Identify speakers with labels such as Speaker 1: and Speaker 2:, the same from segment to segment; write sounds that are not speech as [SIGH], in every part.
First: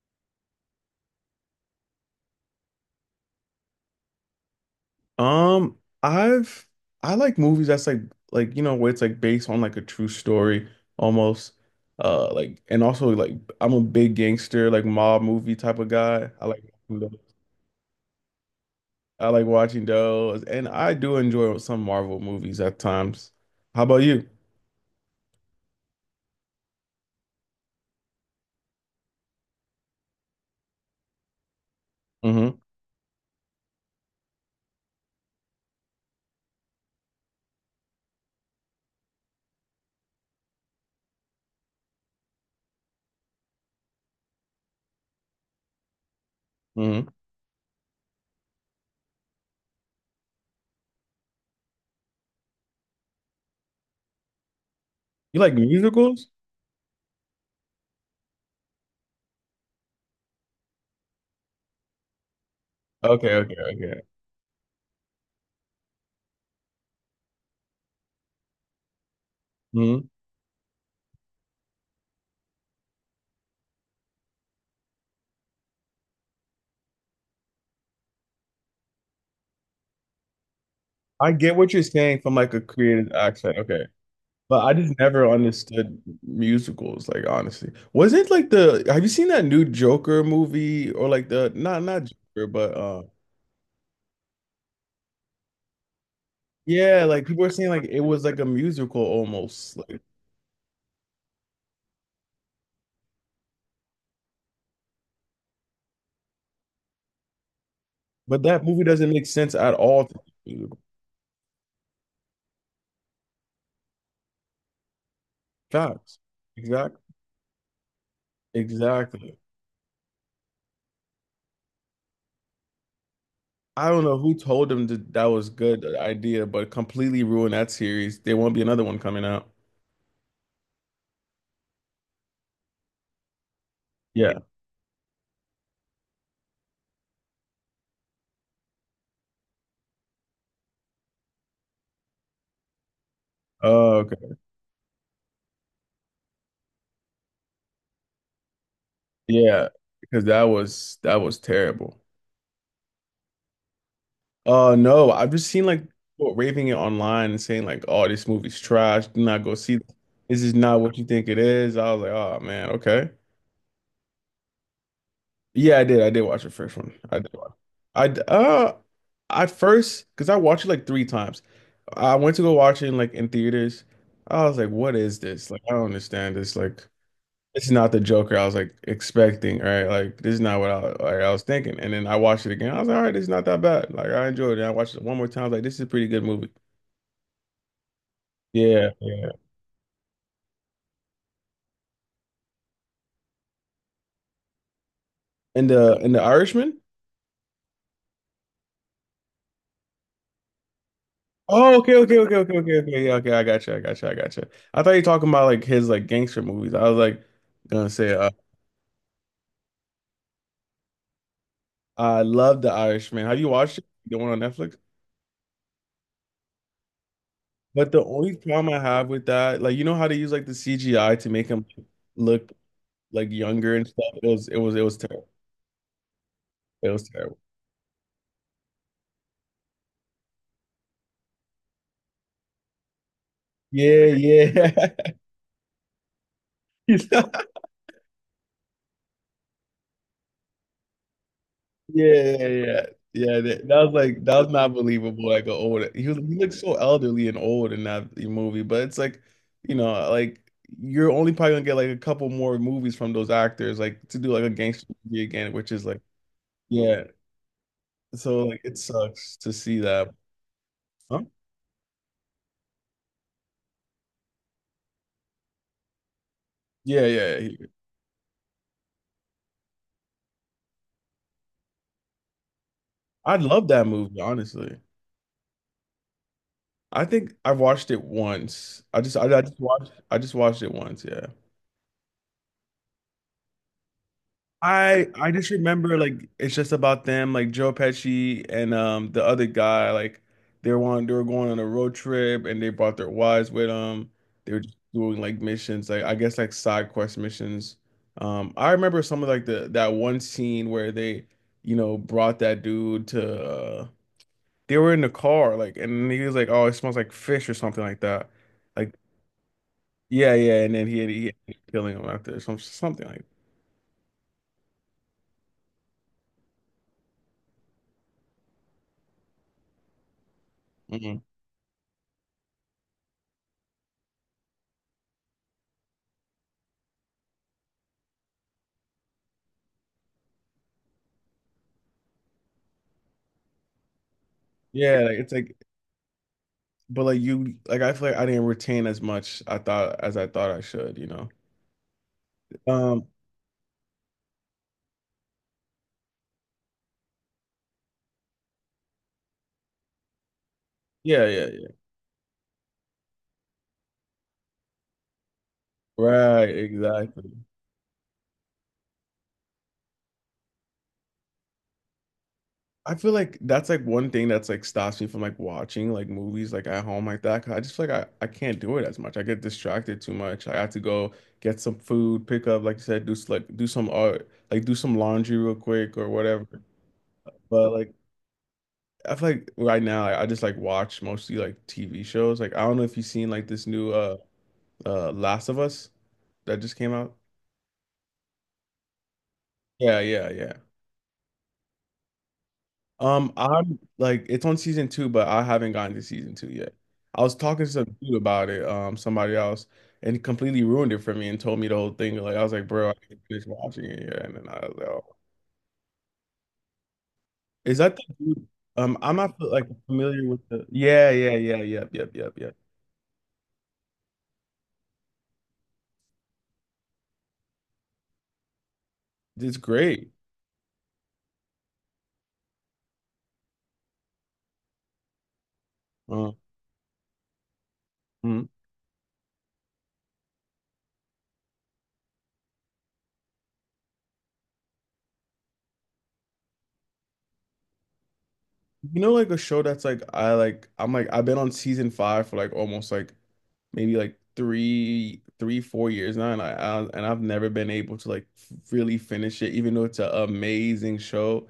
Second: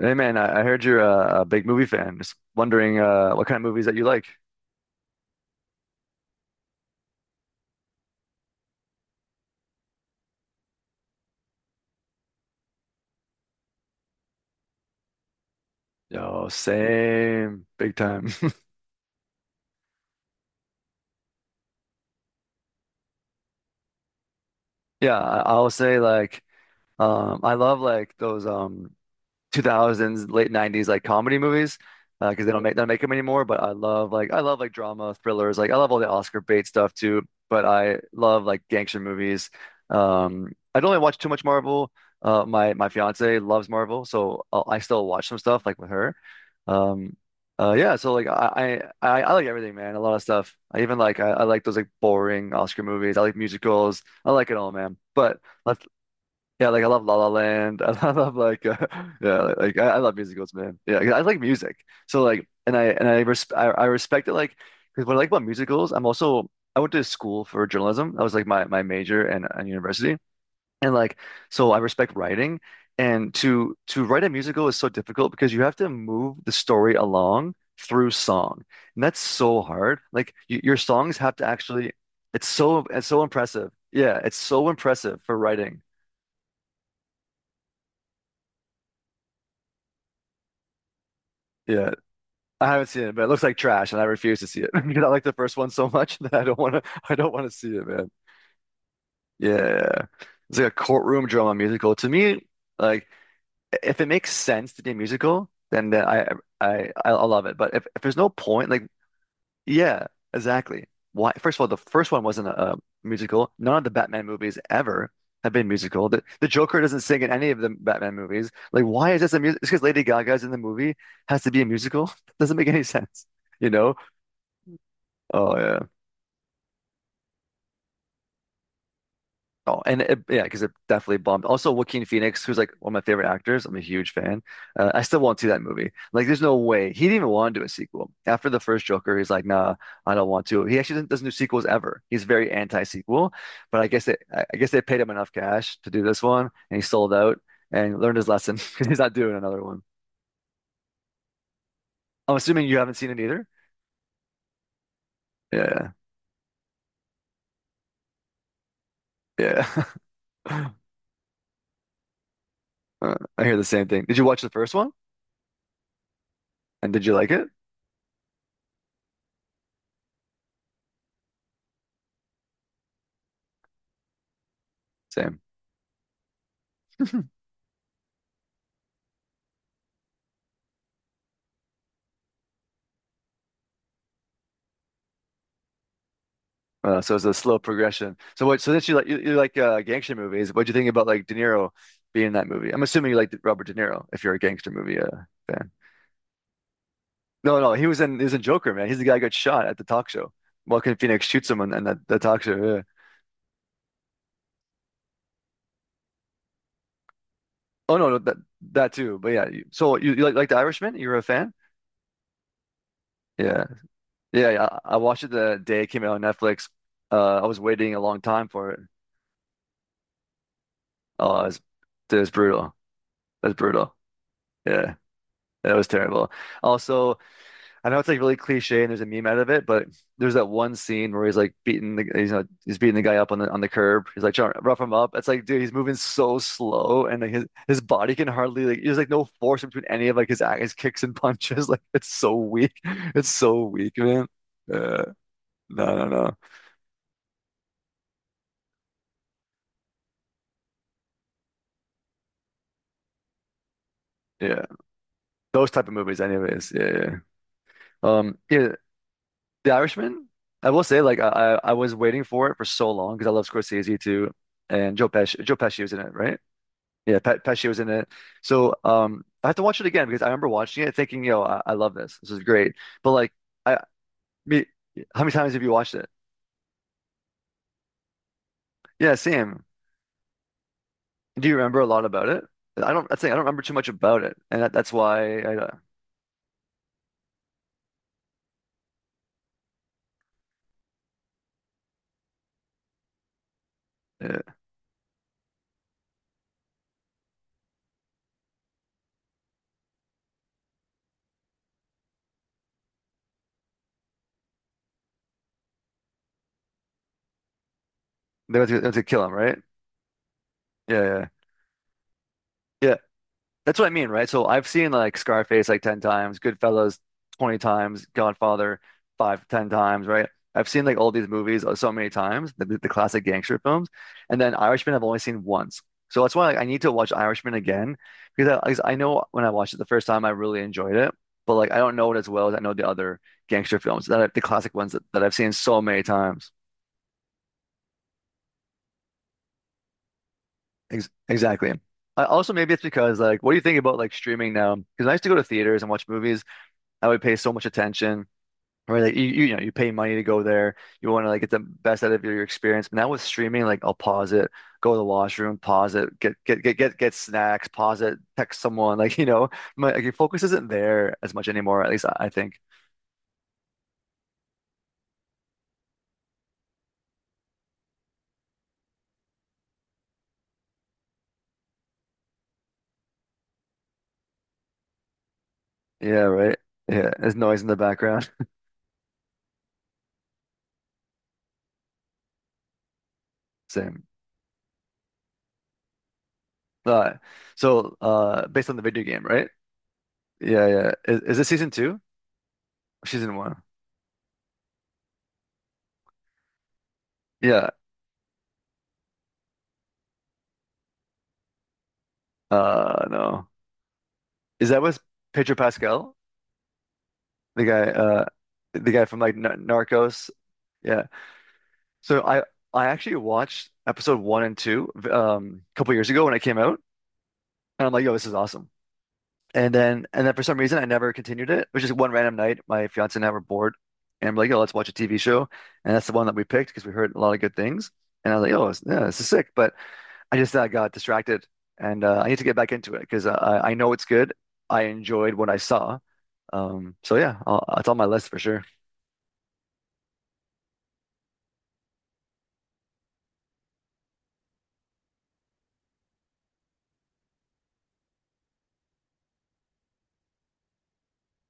Speaker 1: Hey man, I heard you're a big movie fan. Just wondering what kind of movies that you like.
Speaker 2: Um, I've I like movies that's like you know where it's like based on like a true story almost. Like and also like I'm a big gangster like mob movie type of guy.
Speaker 1: Yo, same, big time. [LAUGHS]
Speaker 2: I like watching those, and I do enjoy some Marvel movies at times. How about you?
Speaker 1: Yeah, I, I'll say like I love like those 2000s, late 90s like comedy movies because they
Speaker 2: Mm-hmm.
Speaker 1: don't make they don't make them anymore. But I love like drama, thrillers. Like I love all the Oscar bait stuff too. But I love like gangster movies. I don't really watch too much Marvel. My fiance loves Marvel, so I still watch some stuff like with her.
Speaker 2: Mm-hmm.
Speaker 1: Um, yeah, so I like everything, man. A lot of stuff. I like those like boring Oscar movies. I like musicals. I like it all, man. But
Speaker 2: You like
Speaker 1: let's
Speaker 2: musicals?
Speaker 1: Yeah, like I love La La Land. [LAUGHS] I love yeah, I love musicals, man. Yeah, 'cause I like music. So like, and I
Speaker 2: Okay,
Speaker 1: res
Speaker 2: okay,
Speaker 1: I
Speaker 2: okay.
Speaker 1: respect it. Like, because what I like about musicals, I went to school for journalism. That was like my major and
Speaker 2: Hmm.
Speaker 1: university, and like so I respect writing. And to write a musical is so difficult because you have to move the story along through song, and that's so hard. Like y your songs
Speaker 2: I
Speaker 1: have to
Speaker 2: get what you're saying from
Speaker 1: it's
Speaker 2: like a creative
Speaker 1: so
Speaker 2: accent.
Speaker 1: impressive.
Speaker 2: Okay.
Speaker 1: Yeah, it's
Speaker 2: But
Speaker 1: so
Speaker 2: I just
Speaker 1: impressive
Speaker 2: never
Speaker 1: for writing.
Speaker 2: understood musicals, like honestly. Was it like the have you seen that new Joker movie or like the not
Speaker 1: Yeah.
Speaker 2: not Joker,
Speaker 1: I
Speaker 2: but
Speaker 1: haven't seen it, but it looks like trash, and I refuse to see it [LAUGHS] because I like the first one so much [LAUGHS] that I don't want to.
Speaker 2: yeah,
Speaker 1: I
Speaker 2: like
Speaker 1: don't
Speaker 2: people
Speaker 1: want to
Speaker 2: were saying
Speaker 1: see
Speaker 2: like
Speaker 1: it,
Speaker 2: it
Speaker 1: man.
Speaker 2: was like a musical almost. Like
Speaker 1: Yeah, it's like a courtroom drama musical to me. Like, if it makes sense to be a musical, then I'll love it. But if there's no
Speaker 2: but that
Speaker 1: point, like,
Speaker 2: movie doesn't make sense at all
Speaker 1: yeah,
Speaker 2: to be a musical.
Speaker 1: exactly. Why? First of all, the first one wasn't a musical. None of the Batman movies ever have been musical.
Speaker 2: Facts.
Speaker 1: The Joker doesn't
Speaker 2: Exactly.
Speaker 1: sing in any of the Batman movies. Like, why is this
Speaker 2: Exactly.
Speaker 1: a music? It's because Lady Gaga's in the movie has to be a musical. [LAUGHS] Doesn't make any [LAUGHS] sense. You
Speaker 2: I
Speaker 1: know,
Speaker 2: don't know who told them that that was
Speaker 1: oh yeah.
Speaker 2: good idea, but completely ruined that series. There won't be another one coming out.
Speaker 1: Oh, yeah, because it definitely bombed. Also, Joaquin Phoenix, who's like one of my favorite actors. I'm a huge
Speaker 2: Yeah.
Speaker 1: fan. I still won't see that movie. Like, there's no way he didn't even want to do a sequel. After the first Joker, he's like, nah, I don't want to. He actually doesn't do sequels ever. He's very anti-sequel. But
Speaker 2: Oh, okay.
Speaker 1: I guess they paid him enough cash to do this one, and he sold out and learned his lesson [LAUGHS] because he's not doing another
Speaker 2: Yeah.
Speaker 1: one.
Speaker 2: Because that was terrible.
Speaker 1: I'm assuming you haven't seen it either.
Speaker 2: No, I've just seen like
Speaker 1: Yeah,
Speaker 2: people raving it online and saying like, "Oh, this movie's trash. Do not go
Speaker 1: yeah.
Speaker 2: see this. This is
Speaker 1: [LAUGHS]
Speaker 2: not what you think it is." I was like, "Oh man, okay."
Speaker 1: I hear the same thing. Did you watch the first one?
Speaker 2: Yeah, I did. I did watch the first
Speaker 1: And
Speaker 2: one.
Speaker 1: did you
Speaker 2: I
Speaker 1: like
Speaker 2: did
Speaker 1: it?
Speaker 2: watch. I d- uh, at first, because I watched it like three times. I went to go watch it in, like in theaters. I was like, "What is
Speaker 1: Same.
Speaker 2: this? Like, I don't understand this. Like, this is not the Joker I was like expecting, right? Like, this is not what I like I was thinking." And then I watched it again. I was like, "All right, it's not that bad. Like, I enjoyed it." And I watched it one more time. I was like, "This is a pretty good movie."
Speaker 1: So it's a slow progression. So what? So that
Speaker 2: Yeah, yeah.
Speaker 1: you like gangster movies. What do you think about like De Niro being in that movie? I'm assuming you like Robert De Niro if you're a gangster movie
Speaker 2: And
Speaker 1: fan.
Speaker 2: the and the Irishman?
Speaker 1: No, no, he was in Joker, man. He's the guy who got shot at the talk show. Joaquin Phoenix shoots him
Speaker 2: Oh,
Speaker 1: on
Speaker 2: okay, okay,
Speaker 1: that
Speaker 2: okay,
Speaker 1: talk show.
Speaker 2: okay, okay,
Speaker 1: Yeah.
Speaker 2: okay. Yeah, okay, I got you, I got you, I got you. I thought you were talking about like his like gangster movies. I was like gonna
Speaker 1: Oh no,
Speaker 2: say,
Speaker 1: no, that that too. But yeah, you like The Irishman? You were a fan?
Speaker 2: I love The Irishman. Have you
Speaker 1: Yeah,
Speaker 2: watched it? The one on
Speaker 1: yeah.
Speaker 2: Netflix?
Speaker 1: I watched it the day it came out on Netflix. I was
Speaker 2: But
Speaker 1: waiting a
Speaker 2: the
Speaker 1: long
Speaker 2: only
Speaker 1: time for
Speaker 2: problem I
Speaker 1: it.
Speaker 2: have with that, like you know how they use like the CGI to
Speaker 1: Oh, it
Speaker 2: make
Speaker 1: was,
Speaker 2: him
Speaker 1: it was
Speaker 2: look
Speaker 1: brutal.
Speaker 2: like
Speaker 1: That's
Speaker 2: younger and
Speaker 1: brutal.
Speaker 2: stuff. It was it was it
Speaker 1: Yeah,
Speaker 2: was terrible.
Speaker 1: that was terrible.
Speaker 2: It was
Speaker 1: Also,
Speaker 2: terrible.
Speaker 1: I know it's like really cliche and there's a meme out of it, but there's that one scene where he's beating the guy up on the
Speaker 2: Yeah,
Speaker 1: curb. He's like trying to rough him up.
Speaker 2: yeah.
Speaker 1: It's like, dude, he's moving so slow and like his
Speaker 2: [LAUGHS]
Speaker 1: his body can hardly like there's like no force between any of like his kicks and punches. [LAUGHS] Like
Speaker 2: Yeah,
Speaker 1: it's so
Speaker 2: yeah,
Speaker 1: weak.
Speaker 2: yeah.
Speaker 1: It's
Speaker 2: Yeah,
Speaker 1: so
Speaker 2: that was
Speaker 1: weak,
Speaker 2: like
Speaker 1: man.
Speaker 2: that was not
Speaker 1: Uh,
Speaker 2: believable. Like an old,
Speaker 1: no, no,
Speaker 2: he
Speaker 1: no.
Speaker 2: looked so elderly and old in that movie. But it's like, like you're only probably gonna get like a couple more movies from those actors, like to do like a
Speaker 1: Yeah,
Speaker 2: gangster movie again,
Speaker 1: those
Speaker 2: which is
Speaker 1: type of
Speaker 2: like,
Speaker 1: movies, anyways. Yeah,
Speaker 2: yeah.
Speaker 1: yeah.
Speaker 2: So like
Speaker 1: Yeah,
Speaker 2: it sucks to
Speaker 1: The
Speaker 2: see that.
Speaker 1: Irishman. I will say, like,
Speaker 2: Huh?
Speaker 1: I was waiting for it for so long because I love Scorsese too, and Joe Pesci. Joe Pesci was in it, right?
Speaker 2: Yeah,
Speaker 1: Yeah,
Speaker 2: yeah.
Speaker 1: Pat
Speaker 2: Yeah.
Speaker 1: Pesci was in it. So I have to watch it again because I remember watching it thinking, yo, I love this. This is great. But like
Speaker 2: I love
Speaker 1: I
Speaker 2: that movie,
Speaker 1: me
Speaker 2: honestly.
Speaker 1: How many times have you watched it?
Speaker 2: I think I watched it once.
Speaker 1: Yeah, same.
Speaker 2: I just watched it once. Yeah.
Speaker 1: Do you remember a lot about it? I'd say I don't remember too much about it. And that's
Speaker 2: I
Speaker 1: why
Speaker 2: just
Speaker 1: I
Speaker 2: remember like it's just about them like Joe Pesci and the other guy like they were going on a road trip and they brought their wives with them.
Speaker 1: yeah.
Speaker 2: They were just doing like missions like I guess like side quest missions. I remember some of like the that one scene where they brought that dude to they were in the car like and he was like oh it smells like fish or something like that.
Speaker 1: They went
Speaker 2: Like
Speaker 1: to kill him, right?
Speaker 2: yeah yeah and then
Speaker 1: Yeah,
Speaker 2: he had,
Speaker 1: yeah. Yeah.
Speaker 2: he had killing him after
Speaker 1: Yeah.
Speaker 2: something like.
Speaker 1: That's what I mean, right? So I've seen like Scarface like 10 times, Goodfellas 20 times, Godfather 5, 10 times, right? I've seen like all
Speaker 2: Mhm.
Speaker 1: these movies so many times, the classic gangster films. And then Irishman I've only seen once. So that's why like, I need to watch Irishman again because 'cause I know when I watched it the first time I really enjoyed it, but like I don't know it as well as I know the other gangster films the classic ones
Speaker 2: Yeah like
Speaker 1: that
Speaker 2: it's
Speaker 1: I've seen
Speaker 2: like
Speaker 1: so many times.
Speaker 2: but like you like I feel like I didn't retain as much I thought I should, you
Speaker 1: Ex
Speaker 2: know.
Speaker 1: Exactly. I also maybe it's
Speaker 2: Um
Speaker 1: because like what do you think about like streaming now? Because I used to go to theaters and watch movies I would pay so much attention. Or like you know, you pay money to go there. You want
Speaker 2: yeah,
Speaker 1: to like
Speaker 2: yeah,
Speaker 1: get the
Speaker 2: yeah.
Speaker 1: best out of your experience. But now with streaming, like I'll pause it, go to the washroom, pause it,
Speaker 2: Right,
Speaker 1: get
Speaker 2: exactly.
Speaker 1: snacks, pause it, text someone. [LAUGHS] Like you know, your focus isn't there as much anymore. At least I think.
Speaker 2: I feel like that's like one thing that's like stops me from like watching like movies like at home like that 'cause I just feel like I can't do it as much. I get distracted too much. I have to go get some food, pick up like you said, like do some art, like do some laundry real quick or
Speaker 1: Yeah,
Speaker 2: whatever.
Speaker 1: right. Yeah, there's noise in
Speaker 2: But
Speaker 1: the
Speaker 2: like
Speaker 1: background.
Speaker 2: I feel like right now I just like watch mostly like TV shows. Like I don't know if you've seen like this
Speaker 1: [LAUGHS]
Speaker 2: new
Speaker 1: Same.
Speaker 2: Last of Us that just came
Speaker 1: Uh,
Speaker 2: out?
Speaker 1: Based on the video game, right?
Speaker 2: Yeah, yeah, yeah.
Speaker 1: Yeah, yeah. Is this season two? Or season one?
Speaker 2: I'm like it's on season two, but I haven't gotten to season two yet. I was talking
Speaker 1: Yeah.
Speaker 2: to some dude about it, somebody else, and he completely ruined it for me and told me the whole thing. Like I was like, bro, I can't finish
Speaker 1: No.
Speaker 2: watching it yet. And then I
Speaker 1: Is
Speaker 2: was
Speaker 1: that
Speaker 2: like,
Speaker 1: with
Speaker 2: oh.
Speaker 1: Pedro Pascal? The
Speaker 2: Is
Speaker 1: guy,
Speaker 2: that the
Speaker 1: uh,
Speaker 2: dude?
Speaker 1: the guy
Speaker 2: I'm
Speaker 1: from like
Speaker 2: not
Speaker 1: N
Speaker 2: like familiar
Speaker 1: Narcos.
Speaker 2: with the.
Speaker 1: Yeah.
Speaker 2: Yeah, yeah, yeah, yep, yep,
Speaker 1: So
Speaker 2: yep, yep.
Speaker 1: I actually watched episode one and two a couple years ago when it came out, and I'm like, yo, this is awesome.
Speaker 2: It's
Speaker 1: And then
Speaker 2: great.
Speaker 1: and then for some reason I never continued it. It was just one random night. My fiance and I were bored, and I'm like, yo, let's watch a TV show, and that's the one that
Speaker 2: Um,
Speaker 1: we picked because we heard a lot of good things. And I was like, yeah, this is sick. But I just got distracted, and I need to get back into it because I know it's good. I enjoyed what I saw. So yeah, it's on my list for sure.
Speaker 2: You know, like a show that's like I'm like I've been on season five for like almost like maybe like three four years now, and I've never been able to like really finish it, even though it's an amazing show.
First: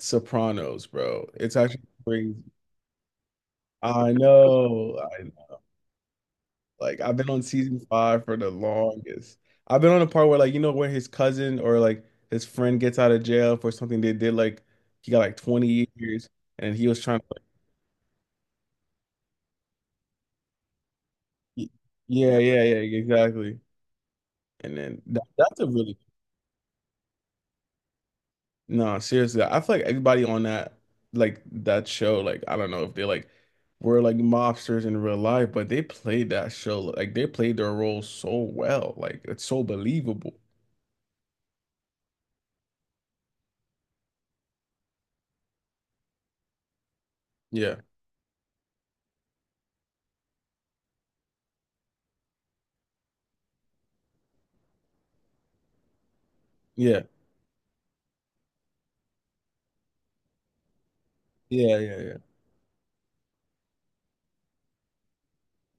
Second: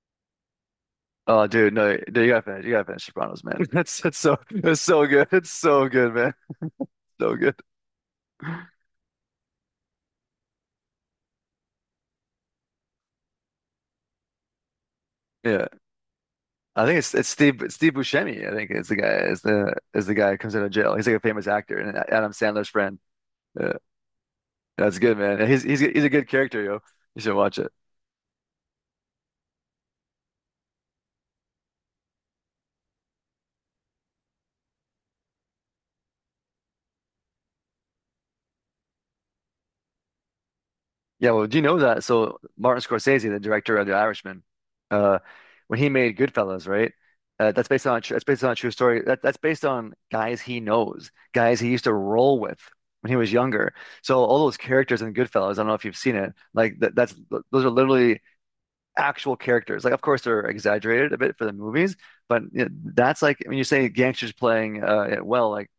Speaker 2: Sopranos, bro,
Speaker 1: Oh,
Speaker 2: it's
Speaker 1: dude,
Speaker 2: actually
Speaker 1: no, dude, you
Speaker 2: crazy.
Speaker 1: gotta finish. You gotta finish Sopranos, man. [LAUGHS] It's
Speaker 2: I
Speaker 1: it's so it's
Speaker 2: know,
Speaker 1: so
Speaker 2: I
Speaker 1: good. It's
Speaker 2: know.
Speaker 1: so good, man.
Speaker 2: Like I've been
Speaker 1: So
Speaker 2: on
Speaker 1: good.
Speaker 2: season five for the longest. I've been on the part where like you know when his cousin or like his friend gets out of jail for something they did like he got like
Speaker 1: Yeah,
Speaker 2: 20 years and
Speaker 1: I
Speaker 2: he
Speaker 1: think
Speaker 2: was
Speaker 1: it's
Speaker 2: trying to
Speaker 1: it's Steve it's Steve Buscemi. I think is the guy who comes out of jail. He's like a famous
Speaker 2: Y-
Speaker 1: actor and Adam
Speaker 2: Yeah, yeah,
Speaker 1: Sandler's friend.
Speaker 2: yeah, exactly.
Speaker 1: Yeah,
Speaker 2: And
Speaker 1: that's
Speaker 2: then
Speaker 1: good,
Speaker 2: that,
Speaker 1: man. And
Speaker 2: that's a really
Speaker 1: he's a good character, yo. You should watch it.
Speaker 2: no, seriously. I feel like everybody on that like that show, like I don't know if they like were like mobsters in real life, but they played that show like they played their role so well. Like it's so believable.
Speaker 1: Yeah, well, do you know that? So Martin Scorsese, the director of The Irishman, uh, when he made Goodfellas, right?
Speaker 2: Yeah.
Speaker 1: That's based on a true story. That's based on guys he knows, guys he used to roll with when he was younger. So all those characters in Goodfellas, I don't know if you've seen it,
Speaker 2: Yeah.
Speaker 1: that's those are literally actual characters. Like, of course, they're exaggerated a bit for the
Speaker 2: Yeah,
Speaker 1: movies,
Speaker 2: yeah, yeah.
Speaker 1: but you know, that's like when you say gangsters playing like,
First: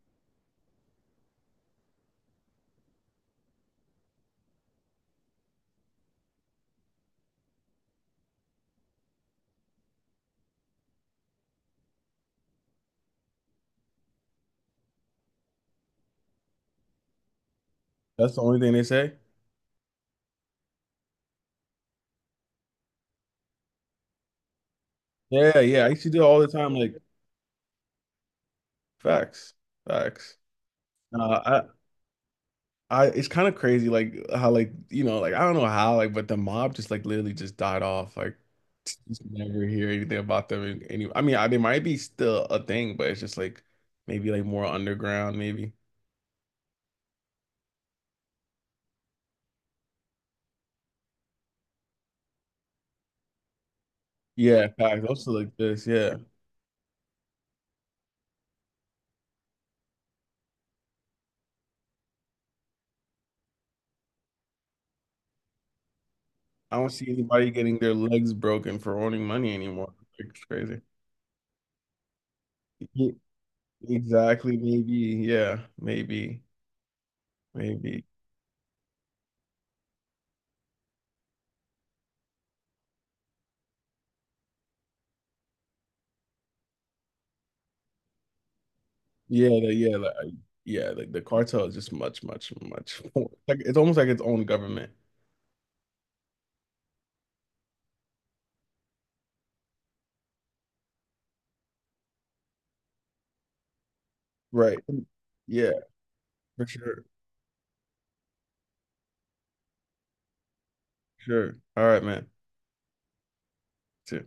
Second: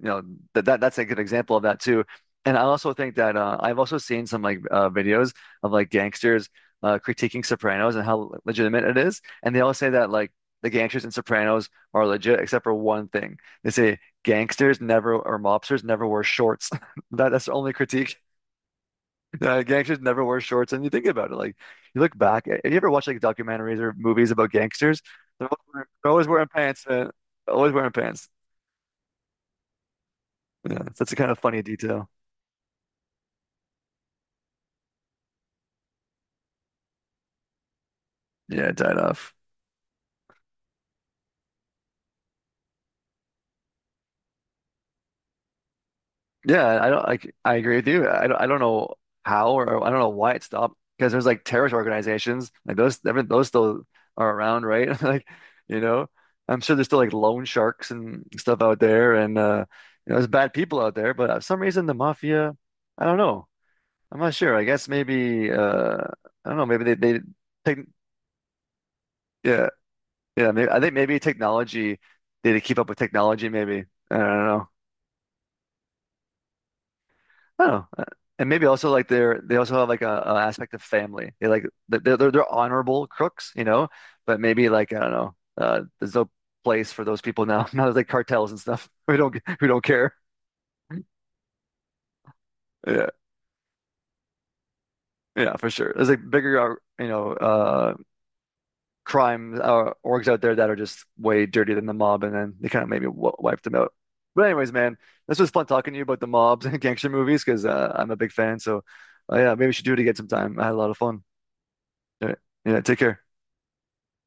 Speaker 1: you know that that's a good example of that too. And I also think that I've also seen some videos of like gangsters critiquing Sopranos and how legitimate it is, and they all say that like the gangsters in Sopranos are legit except for one thing. They say gangsters never or mobsters never wear shorts. [LAUGHS] That's the only critique.
Speaker 2: That's
Speaker 1: [LAUGHS]
Speaker 2: the only thing they say.
Speaker 1: Gangsters never wear shorts, and you think about it, like you look back. Have you ever watched like documentaries or movies about gangsters?
Speaker 2: Yeah, yeah. I used
Speaker 1: They're
Speaker 2: to do
Speaker 1: always
Speaker 2: it all
Speaker 1: wearing
Speaker 2: the time,
Speaker 1: pants,
Speaker 2: like
Speaker 1: man. Always wearing pants.
Speaker 2: facts. Facts.
Speaker 1: Yeah, that's a kind of
Speaker 2: Uh,
Speaker 1: funny
Speaker 2: I,
Speaker 1: detail.
Speaker 2: I it's kind of crazy like how like you know like I don't know how like but the mob just like literally just died off like
Speaker 1: Yeah, it died
Speaker 2: just
Speaker 1: off.
Speaker 2: never hear anything about them in any I mean they might be still a thing but it's just like maybe like more underground maybe
Speaker 1: Yeah, I don't like I agree with you. I don't know how or I don't know why it stopped because there's like terrorist organizations like those I mean, those still are around,
Speaker 2: yeah
Speaker 1: right? [LAUGHS]
Speaker 2: facts
Speaker 1: Like,
Speaker 2: also like
Speaker 1: you
Speaker 2: this
Speaker 1: know,
Speaker 2: yeah
Speaker 1: I'm sure there's still like loan sharks and stuff out there and you know, there's bad people out there, but for some reason the mafia, I don't know. I'm not sure. I guess maybe I don't know,
Speaker 2: I
Speaker 1: maybe
Speaker 2: don't see
Speaker 1: they
Speaker 2: anybody
Speaker 1: take
Speaker 2: getting their legs broken for owning money
Speaker 1: yeah,
Speaker 2: anymore. Like, it's
Speaker 1: yeah, maybe I
Speaker 2: crazy.
Speaker 1: think maybe technology they had to keep up with
Speaker 2: Ye-
Speaker 1: technology maybe. I don't
Speaker 2: exactly
Speaker 1: know.
Speaker 2: maybe yeah maybe
Speaker 1: Oh,
Speaker 2: maybe
Speaker 1: and maybe also like they also have like a aspect of family. They they're honorable crooks, you know, but maybe like I don't know, there's no place for those people now. [LAUGHS] Now there's like cartels and stuff. [LAUGHS] We don't
Speaker 2: yeah
Speaker 1: we don't care.
Speaker 2: yeah like the cartel is just much much much
Speaker 1: Yeah,
Speaker 2: [LAUGHS] more like it's almost like its own government.
Speaker 1: yeah, for sure. There's like you know, crime orgs out there that are just way dirtier than the mob, and then they kind of maybe w wiped them out. But anyways,
Speaker 2: Right.
Speaker 1: man, this was fun
Speaker 2: Yeah,
Speaker 1: talking to you about the mobs [LAUGHS]
Speaker 2: for
Speaker 1: and
Speaker 2: sure.
Speaker 1: gangster movies because I'm a big fan. So yeah, maybe we should do it again sometime. I had a lot of fun.
Speaker 2: Sure. All right, man.
Speaker 1: All right. Yeah, take care.
Speaker 2: Too.